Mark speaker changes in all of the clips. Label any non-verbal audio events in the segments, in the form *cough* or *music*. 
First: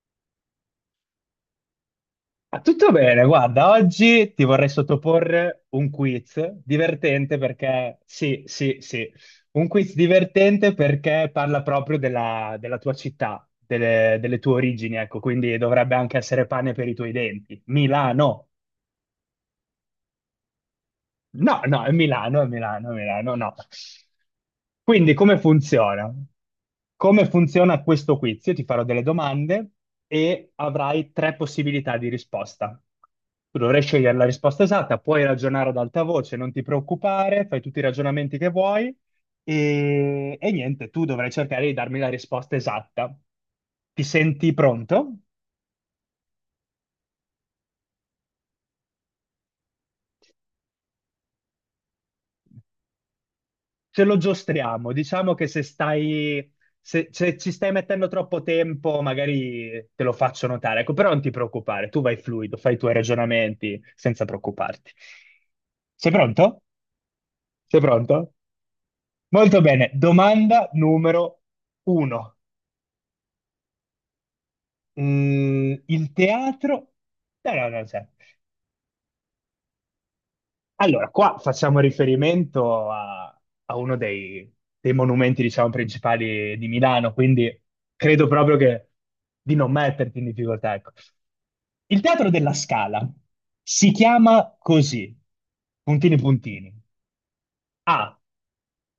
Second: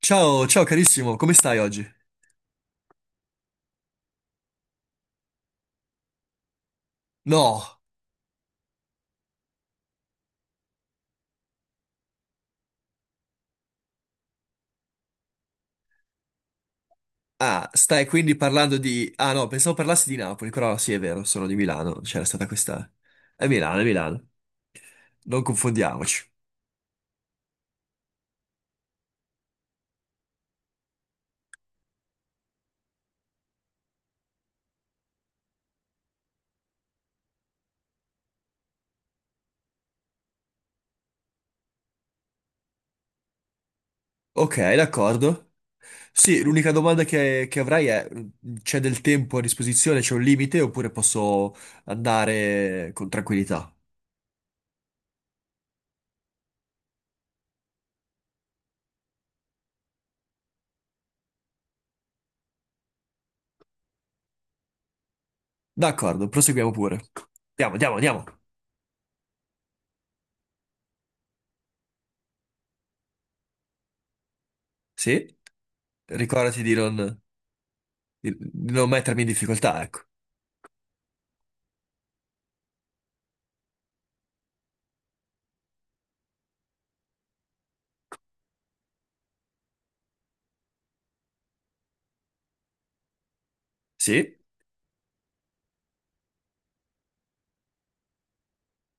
Speaker 1: Ciao, ciao carissimo, come stai oggi?
Speaker 2: Ah, tutto bene, guarda, oggi ti vorrei sottoporre un quiz divertente
Speaker 1: No,
Speaker 2: perché, sì, sì, sì, un quiz divertente perché parla proprio della tua città, delle tue origini, ecco, quindi dovrebbe anche essere pane per i tuoi denti.
Speaker 1: ah, stai quindi
Speaker 2: Milano!
Speaker 1: parlando di... Ah no, pensavo parlassi di Napoli, però sì, è vero, sono di
Speaker 2: No, no, è
Speaker 1: Milano, c'era
Speaker 2: Milano, è
Speaker 1: stata
Speaker 2: Milano,
Speaker 1: questa...
Speaker 2: è Milano, no.
Speaker 1: È Milano,
Speaker 2: Quindi come
Speaker 1: non
Speaker 2: funziona?
Speaker 1: confondiamoci.
Speaker 2: Come funziona questo quiz? Io ti farò delle domande e avrai tre possibilità di risposta. Tu dovrai scegliere la risposta esatta, puoi ragionare ad alta voce, non ti preoccupare, fai tutti i ragionamenti che vuoi e niente, tu dovrai cercare di darmi la risposta esatta. Ti senti
Speaker 1: Ok,
Speaker 2: pronto?
Speaker 1: d'accordo. Sì, l'unica domanda che avrai è, c'è del tempo a disposizione, c'è un limite oppure posso andare con tranquillità?
Speaker 2: Ce lo giostriamo. Diciamo che se ci stai mettendo troppo tempo, magari te lo faccio notare. Ecco, però non ti preoccupare, tu vai fluido, fai i tuoi ragionamenti senza preoccuparti. Sei
Speaker 1: D'accordo,
Speaker 2: pronto?
Speaker 1: proseguiamo pure. Andiamo,
Speaker 2: Sei
Speaker 1: andiamo, andiamo.
Speaker 2: pronto? Molto bene. Domanda numero uno.
Speaker 1: Sì,
Speaker 2: Il
Speaker 1: ricordati di
Speaker 2: teatro...
Speaker 1: non,
Speaker 2: No, no, no, c'è.
Speaker 1: di non mettermi in difficoltà, ecco.
Speaker 2: Allora, qua facciamo riferimento a uno dei monumenti, diciamo, principali di Milano, quindi credo proprio che di non metterti in difficoltà, ecco. Il Teatro della Scala si
Speaker 1: Sì.
Speaker 2: chiama così, puntini puntini. A,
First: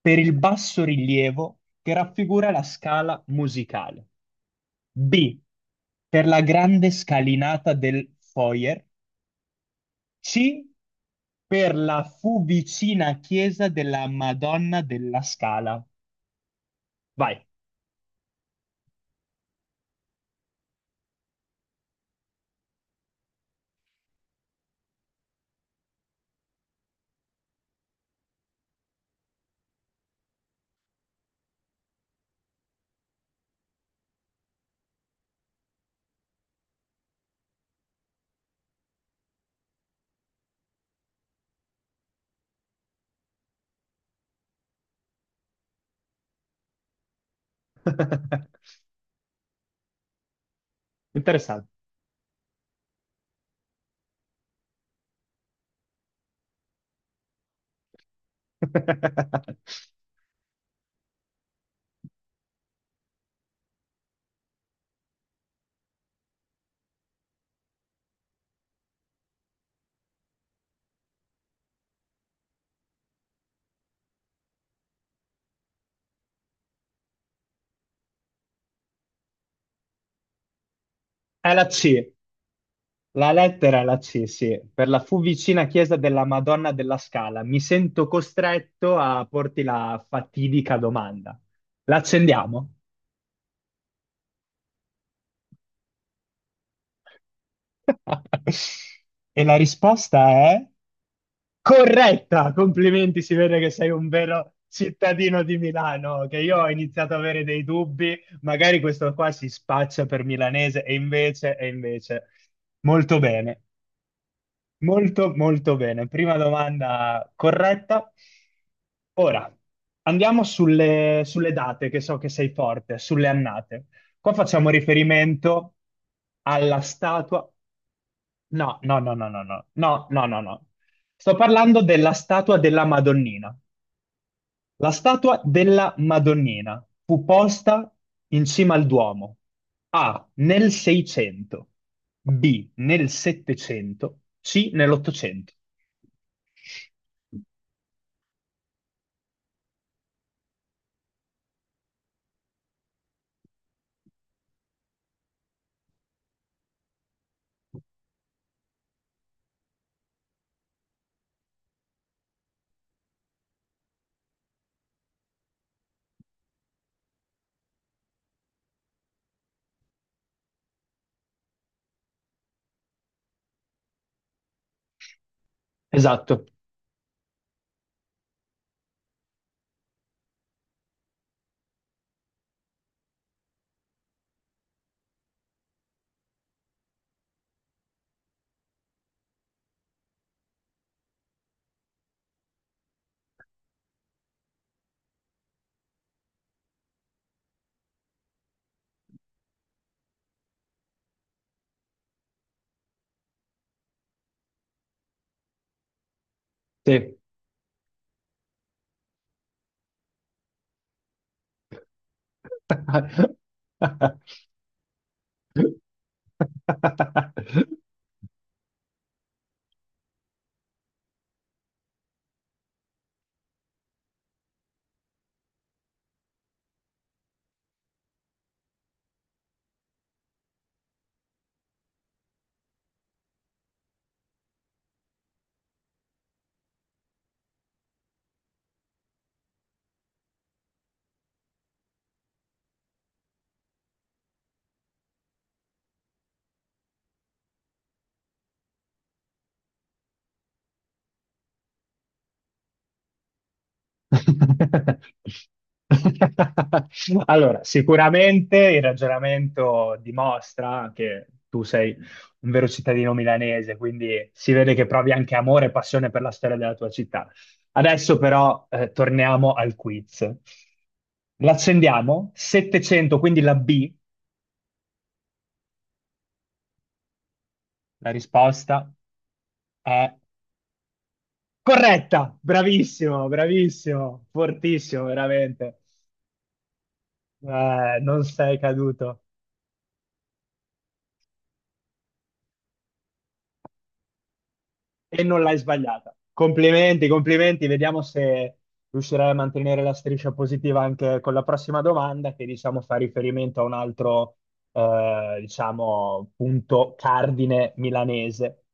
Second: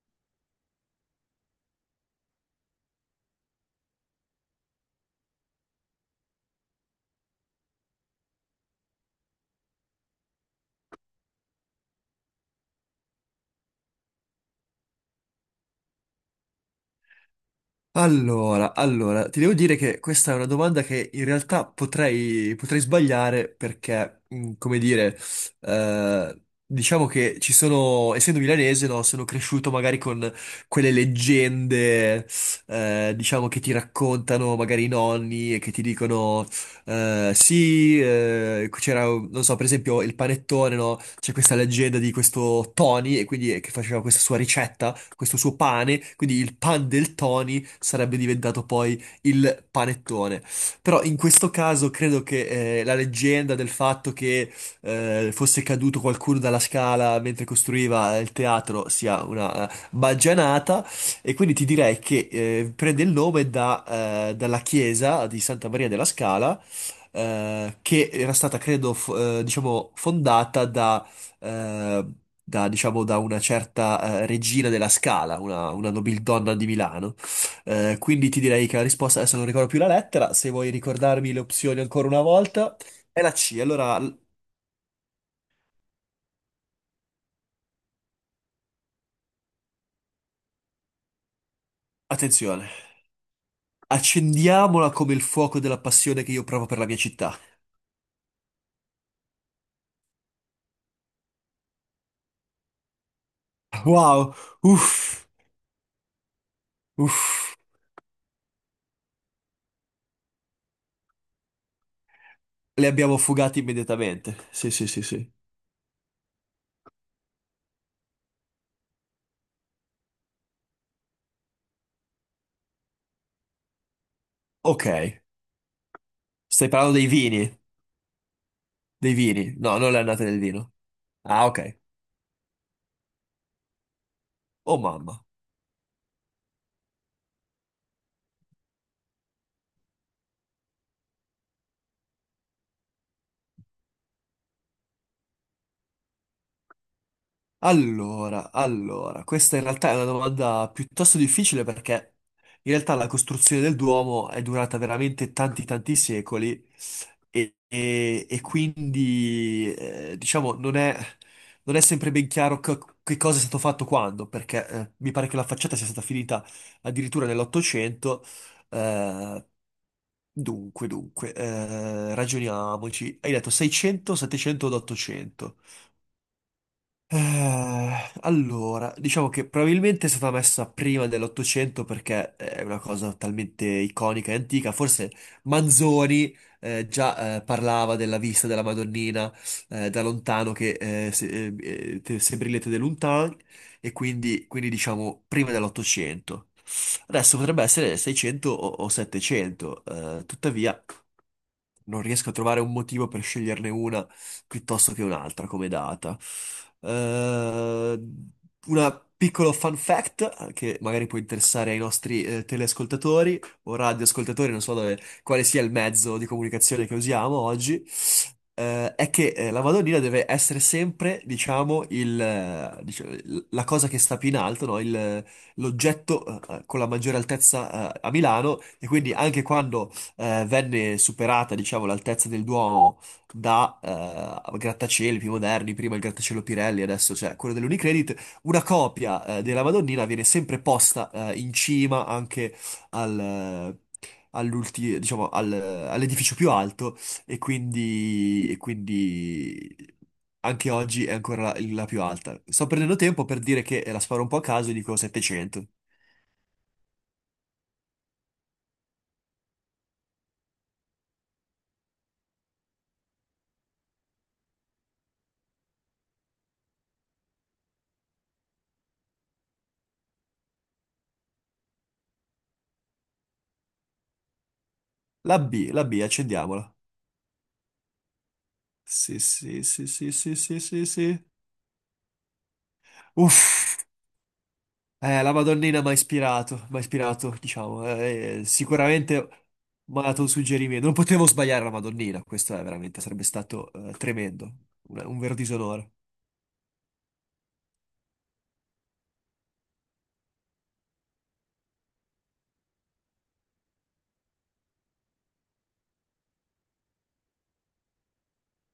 Speaker 2: per il basso rilievo che raffigura la scala musicale. B, per la grande scalinata del foyer. C, per la fu vicina chiesa della Madonna della Scala. Vai.
Speaker 1: Allora, allora, ti devo dire che questa è una domanda che in realtà potrei sbagliare perché, come dire, diciamo che ci sono, essendo milanese, no, sono cresciuto magari con quelle leggende, diciamo, che ti raccontano magari i nonni e che ti dicono sì, c'era, non so, per esempio il panettone, no? C'è questa leggenda di questo Tony, e quindi che faceva questa sua ricetta, questo suo pane, quindi il pan del Tony sarebbe diventato
Speaker 2: *laughs*
Speaker 1: poi il panettone. Però in questo
Speaker 2: Interessante.
Speaker 1: caso credo che la leggenda del fatto che fosse caduto qualcuno dalla scala mentre costruiva il teatro sia
Speaker 2: *laughs*
Speaker 1: una baggianata, e quindi ti direi che prende il nome dalla chiesa di Santa Maria della Scala, che era stata, credo, diciamo, eh, da, diciamo, da una certa regina della Scala, una nobildonna di Milano. Quindi ti direi che la risposta, adesso non ricordo più la lettera, se vuoi ricordarmi le
Speaker 2: È la
Speaker 1: opzioni ancora
Speaker 2: C.
Speaker 1: una volta, è
Speaker 2: La
Speaker 1: la C.
Speaker 2: lettera è la
Speaker 1: Allora,
Speaker 2: C, sì. Per la fu vicina chiesa della Madonna della Scala. Mi sento costretto a porti la fatidica domanda.
Speaker 1: attenzione,
Speaker 2: L'accendiamo?
Speaker 1: accendiamola come il fuoco della passione che io provo per la mia città.
Speaker 2: *laughs* E la risposta è... corretta, complimenti, si vede che sei un
Speaker 1: Wow,
Speaker 2: vero
Speaker 1: uff,
Speaker 2: cittadino di Milano, che io ho iniziato ad avere
Speaker 1: uff,
Speaker 2: dei dubbi, magari questo qua si spaccia per milanese e invece, e invece.
Speaker 1: le abbiamo
Speaker 2: Molto
Speaker 1: fugate
Speaker 2: bene,
Speaker 1: immediatamente. Sì, sì, sì, sì.
Speaker 2: molto molto bene. Prima domanda corretta. Ora, andiamo sulle date, che so che sei forte, sulle annate. Qua facciamo
Speaker 1: Ok,
Speaker 2: riferimento
Speaker 1: stai
Speaker 2: alla
Speaker 1: parlando dei
Speaker 2: statua.
Speaker 1: vini.
Speaker 2: No, no, no,
Speaker 1: Dei
Speaker 2: no, no,
Speaker 1: vini?
Speaker 2: no,
Speaker 1: No, non le
Speaker 2: no,
Speaker 1: annate
Speaker 2: no,
Speaker 1: del
Speaker 2: no, no.
Speaker 1: vino.
Speaker 2: Sto
Speaker 1: Ah, ok.
Speaker 2: parlando della statua della Madonnina.
Speaker 1: Oh
Speaker 2: La
Speaker 1: mamma.
Speaker 2: statua della Madonnina fu posta in cima al Duomo. A, nel 600, B, nel 700, C, nell'Ottocento.
Speaker 1: Allora, allora, questa in realtà è una domanda piuttosto difficile perché in realtà la costruzione del Duomo è durata veramente tanti tanti secoli e quindi non è sempre ben chiaro che cosa è stato fatto quando, perché mi pare che la facciata sia stata finita addirittura nell'Ottocento. eh, Dunque, dunque, ragioniamoci. Hai detto 600, 700 ed 800.
Speaker 2: Esatto,
Speaker 1: Allora, diciamo che probabilmente è stata messa prima dell'Ottocento perché è una cosa talmente iconica e antica. Forse Manzoni già parlava della vista della Madonnina da lontano che eh, se, eh, se brillete de lontan, e quindi, quindi diciamo prima dell'Ottocento. Adesso potrebbe essere 600 o 700, tuttavia non riesco a trovare un motivo per sceglierne una piuttosto che un'altra come data.
Speaker 2: sì.
Speaker 1: Eh, una piccolo fun fact che magari può interessare ai nostri teleascoltatori o radioascoltatori, non so quale sia il mezzo di comunicazione che usiamo
Speaker 2: *laughs*
Speaker 1: oggi, è che la Madonnina deve essere sempre, diciamo, diciamo, la cosa che sta più in alto, no? L'oggetto con la maggiore altezza a Milano, e quindi anche quando venne superata, diciamo, l'altezza del Duomo da grattacieli più moderni, prima il grattacielo Pirelli, adesso c'è quello dell'Unicredit, una copia della Madonnina viene sempre posta in cima anche al, eh, diciamo, all'edificio più alto, e quindi anche oggi è ancora la più alta. Sto prendendo tempo per dire che la sparo un po' a caso e dico
Speaker 2: *laughs*
Speaker 1: 700.
Speaker 2: Allora, sicuramente il ragionamento dimostra che tu sei un vero cittadino milanese, quindi si vede che provi anche amore e passione per la storia della tua città. Adesso però torniamo al quiz. L'accendiamo? 700, quindi la B,
Speaker 1: La B, accendiamola.
Speaker 2: la risposta
Speaker 1: Sì, sì, sì, sì,
Speaker 2: è
Speaker 1: sì, sì, sì, sì.
Speaker 2: corretta. Bravissimo,
Speaker 1: Uff.
Speaker 2: bravissimo, fortissimo,
Speaker 1: La
Speaker 2: veramente.
Speaker 1: Madonnina mi ha ispirato, diciamo,
Speaker 2: Non sei caduto.
Speaker 1: sicuramente mi ha dato un suggerimento. Non potevo sbagliare la Madonnina, questo è veramente, sarebbe stato tremendo, un
Speaker 2: E
Speaker 1: vero
Speaker 2: non l'hai
Speaker 1: disonore.
Speaker 2: sbagliata. Complimenti, complimenti. Vediamo se riuscirai a mantenere la striscia positiva anche con la prossima domanda, che diciamo fa riferimento a un altro, diciamo, punto cardine milanese.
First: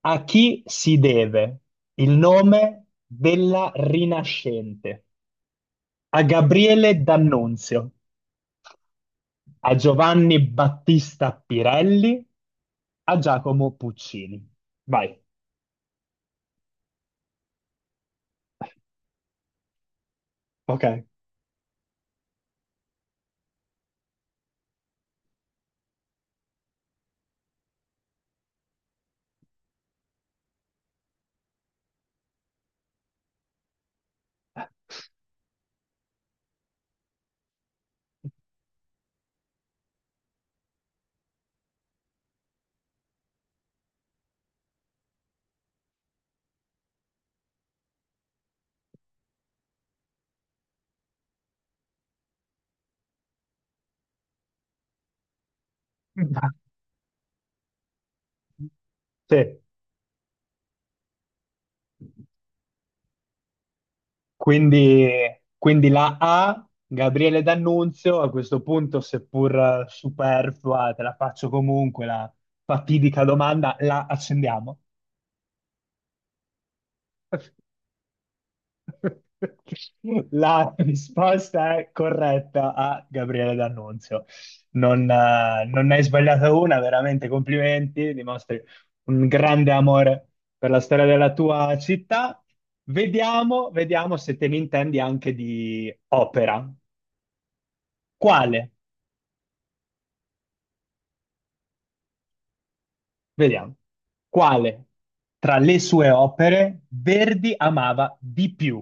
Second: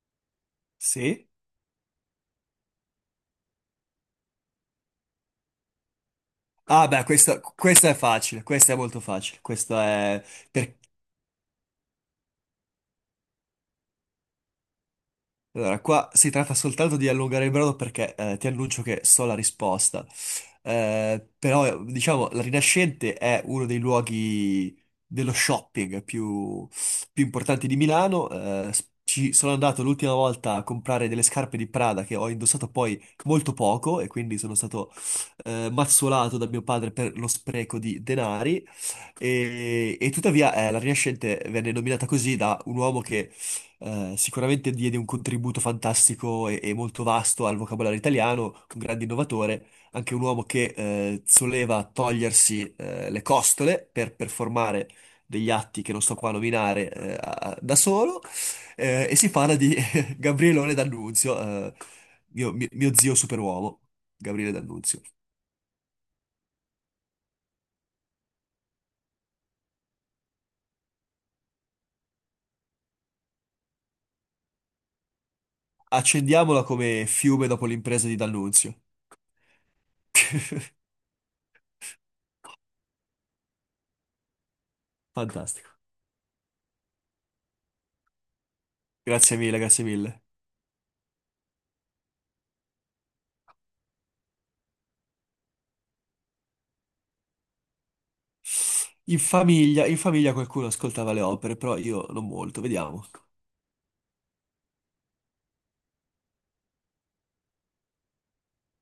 Speaker 2: A chi si
Speaker 1: Sì?
Speaker 2: deve il nome della Rinascente? A
Speaker 1: Ah,
Speaker 2: Gabriele
Speaker 1: beh, questa
Speaker 2: D'Annunzio,
Speaker 1: è facile, questa è molto facile,
Speaker 2: a Giovanni
Speaker 1: per,
Speaker 2: Battista Pirelli, a Giacomo Puccini. Vai.
Speaker 1: Allora, qua si tratta soltanto di allungare il brodo perché ti annuncio che so la risposta.
Speaker 2: Ok.
Speaker 1: Però, diciamo, la Rinascente è uno dei luoghi dello shopping più, più importanti di Milano. Ci sono andato l'ultima volta a comprare delle scarpe di Prada che ho indossato poi molto poco e quindi sono stato mazzolato da mio padre per lo spreco di denari. E tuttavia la Rinascente venne nominata così da un uomo che sicuramente diede un contributo fantastico e molto vasto al vocabolario italiano, un grande innovatore, anche un uomo che soleva togliersi le costole per performare degli atti che non sto qua a
Speaker 2: *laughs*
Speaker 1: nominare da solo, e si parla
Speaker 2: Sì.
Speaker 1: di *laughs* Gabrielone D'Annunzio, mio zio superuomo, Gabriele D'Annunzio.
Speaker 2: Quindi, quindi la A, Gabriele D'Annunzio, a questo punto, seppur superflua, te la faccio comunque la fatidica domanda, la accendiamo.
Speaker 1: Accendiamola come fiume dopo l'impresa di D'Annunzio.
Speaker 2: La
Speaker 1: *laughs*
Speaker 2: risposta è corretta, a Gabriele D'Annunzio. Non, eh,
Speaker 1: Fantastico.
Speaker 2: non ne hai sbagliata una, veramente complimenti, dimostri un
Speaker 1: Grazie mille,
Speaker 2: grande
Speaker 1: grazie mille.
Speaker 2: amore per la storia della tua città. Vediamo, vediamo se te ne intendi anche di opera. Quale?
Speaker 1: In famiglia qualcuno ascoltava le opere, però io non molto, vediamo.
Speaker 2: Vediamo. Quale tra le sue opere Verdi amava di più?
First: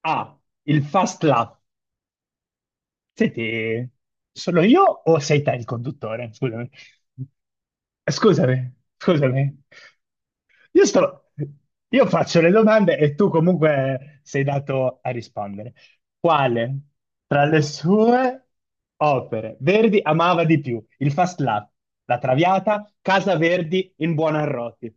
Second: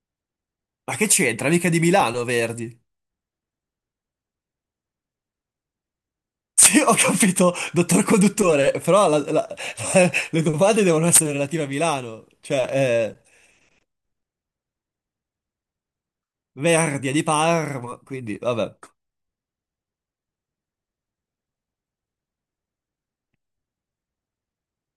Speaker 2: A, il
Speaker 1: Ma che
Speaker 2: Fast
Speaker 1: c'entra?
Speaker 2: Lap.
Speaker 1: Mica di Milano, Verdi. *laughs*
Speaker 2: Senti, sono io o sei te il conduttore? Scusami.
Speaker 1: Sì, ho capito, dottor
Speaker 2: Scusami,
Speaker 1: conduttore, però
Speaker 2: scusami.
Speaker 1: *laughs* le domande
Speaker 2: Io
Speaker 1: devono
Speaker 2: sto,
Speaker 1: essere relative a
Speaker 2: io
Speaker 1: Milano.
Speaker 2: faccio le domande e tu comunque sei dato a rispondere. Quale
Speaker 1: Verdi è di
Speaker 2: tra le
Speaker 1: Parma, quindi
Speaker 2: sue
Speaker 1: vabbè.
Speaker 2: opere Verdi amava di più? Il Fast Lap, La Traviata, Casa Verdi in Buonarroti.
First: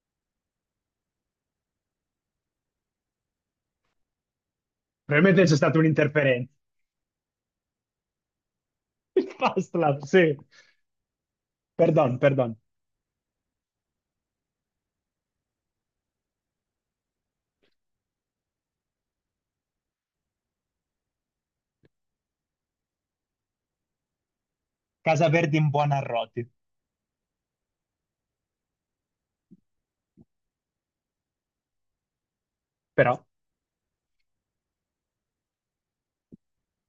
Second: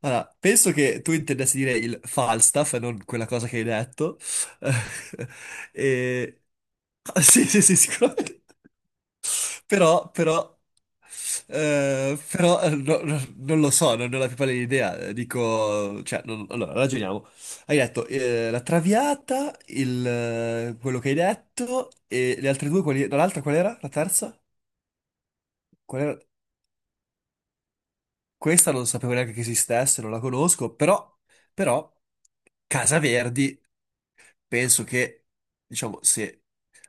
Speaker 1: Allora, penso che tu intendessi dire il Falstaff, e non quella cosa che hai detto.
Speaker 2: Probabilmente c'è
Speaker 1: *laughs*
Speaker 2: stata
Speaker 1: Eh,
Speaker 2: un'interferenza.
Speaker 1: sì, sì, sì, sicuramente.
Speaker 2: *laughs* Il Fast Lap,
Speaker 1: Però,
Speaker 2: sì.
Speaker 1: però,
Speaker 2: Perdon, perdon.
Speaker 1: non lo so, non ne ho la più pallida idea. Dico, allora, ragioniamo. Hai detto la Traviata, quello che hai detto, e le altre due, quali, no, l'altra qual era? La terza?
Speaker 2: Casa Verdi in
Speaker 1: Qual era?
Speaker 2: Buonarroti.
Speaker 1: Questa non sapevo neanche che esistesse, non la conosco, però, però, Casa
Speaker 2: Però
Speaker 1: Verdi. Penso che, diciamo, se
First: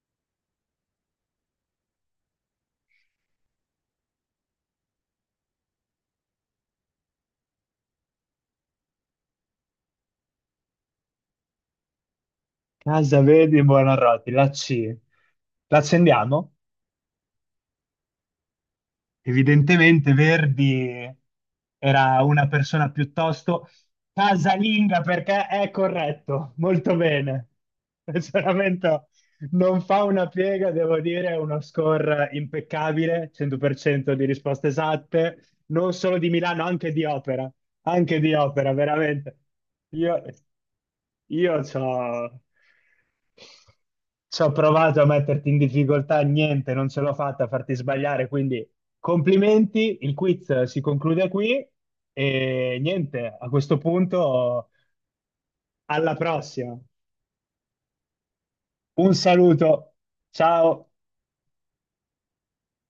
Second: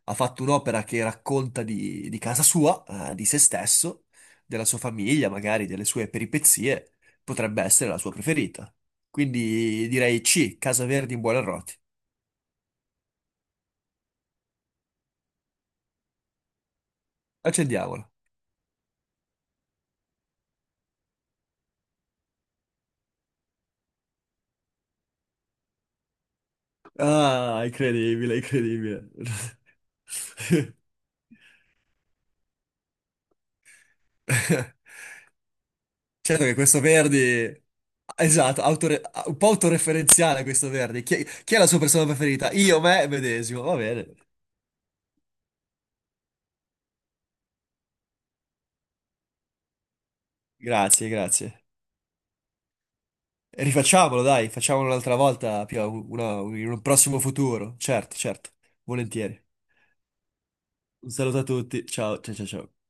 Speaker 1: ha fatto un'opera che racconta di casa sua, di se stesso, della sua famiglia, magari delle sue peripezie, potrebbe essere la sua preferita. Quindi direi C, Casa Verdi in Buonarroti.
Speaker 2: Casa Verde di Buonarroti, la C. L'accendiamo?
Speaker 1: Accendiamola.
Speaker 2: Evidentemente Verdi era una persona piuttosto casalinga perché è corretto, molto bene.
Speaker 1: Ah, incredibile,
Speaker 2: Pensionamento
Speaker 1: incredibile.
Speaker 2: non fa una piega,
Speaker 1: *laughs*
Speaker 2: devo dire, è uno score impeccabile, 100% di risposte esatte, non solo di
Speaker 1: Certo che
Speaker 2: Milano,
Speaker 1: questo Verdi...
Speaker 2: anche di
Speaker 1: Esatto,
Speaker 2: opera,
Speaker 1: un
Speaker 2: veramente.
Speaker 1: po'
Speaker 2: Io,
Speaker 1: autoreferenziale questo Verdi. Chi
Speaker 2: io
Speaker 1: chi è la sua persona
Speaker 2: c'ho...
Speaker 1: preferita? Io, me, medesimo. Va bene.
Speaker 2: Ci ho provato a metterti in difficoltà, niente, non ce l'ho fatta a farti sbagliare, quindi complimenti, il quiz si
Speaker 1: Grazie,
Speaker 2: conclude
Speaker 1: grazie.
Speaker 2: qui e niente, a questo
Speaker 1: Rifacciamolo, dai,
Speaker 2: punto
Speaker 1: facciamolo un'altra volta, Pio,
Speaker 2: alla
Speaker 1: in
Speaker 2: prossima.
Speaker 1: un prossimo futuro. Certo, certo,
Speaker 2: Un
Speaker 1: volentieri.
Speaker 2: saluto, ciao.
Speaker 1: Un saluto a tutti, ciao, ciao, ciao, ciao.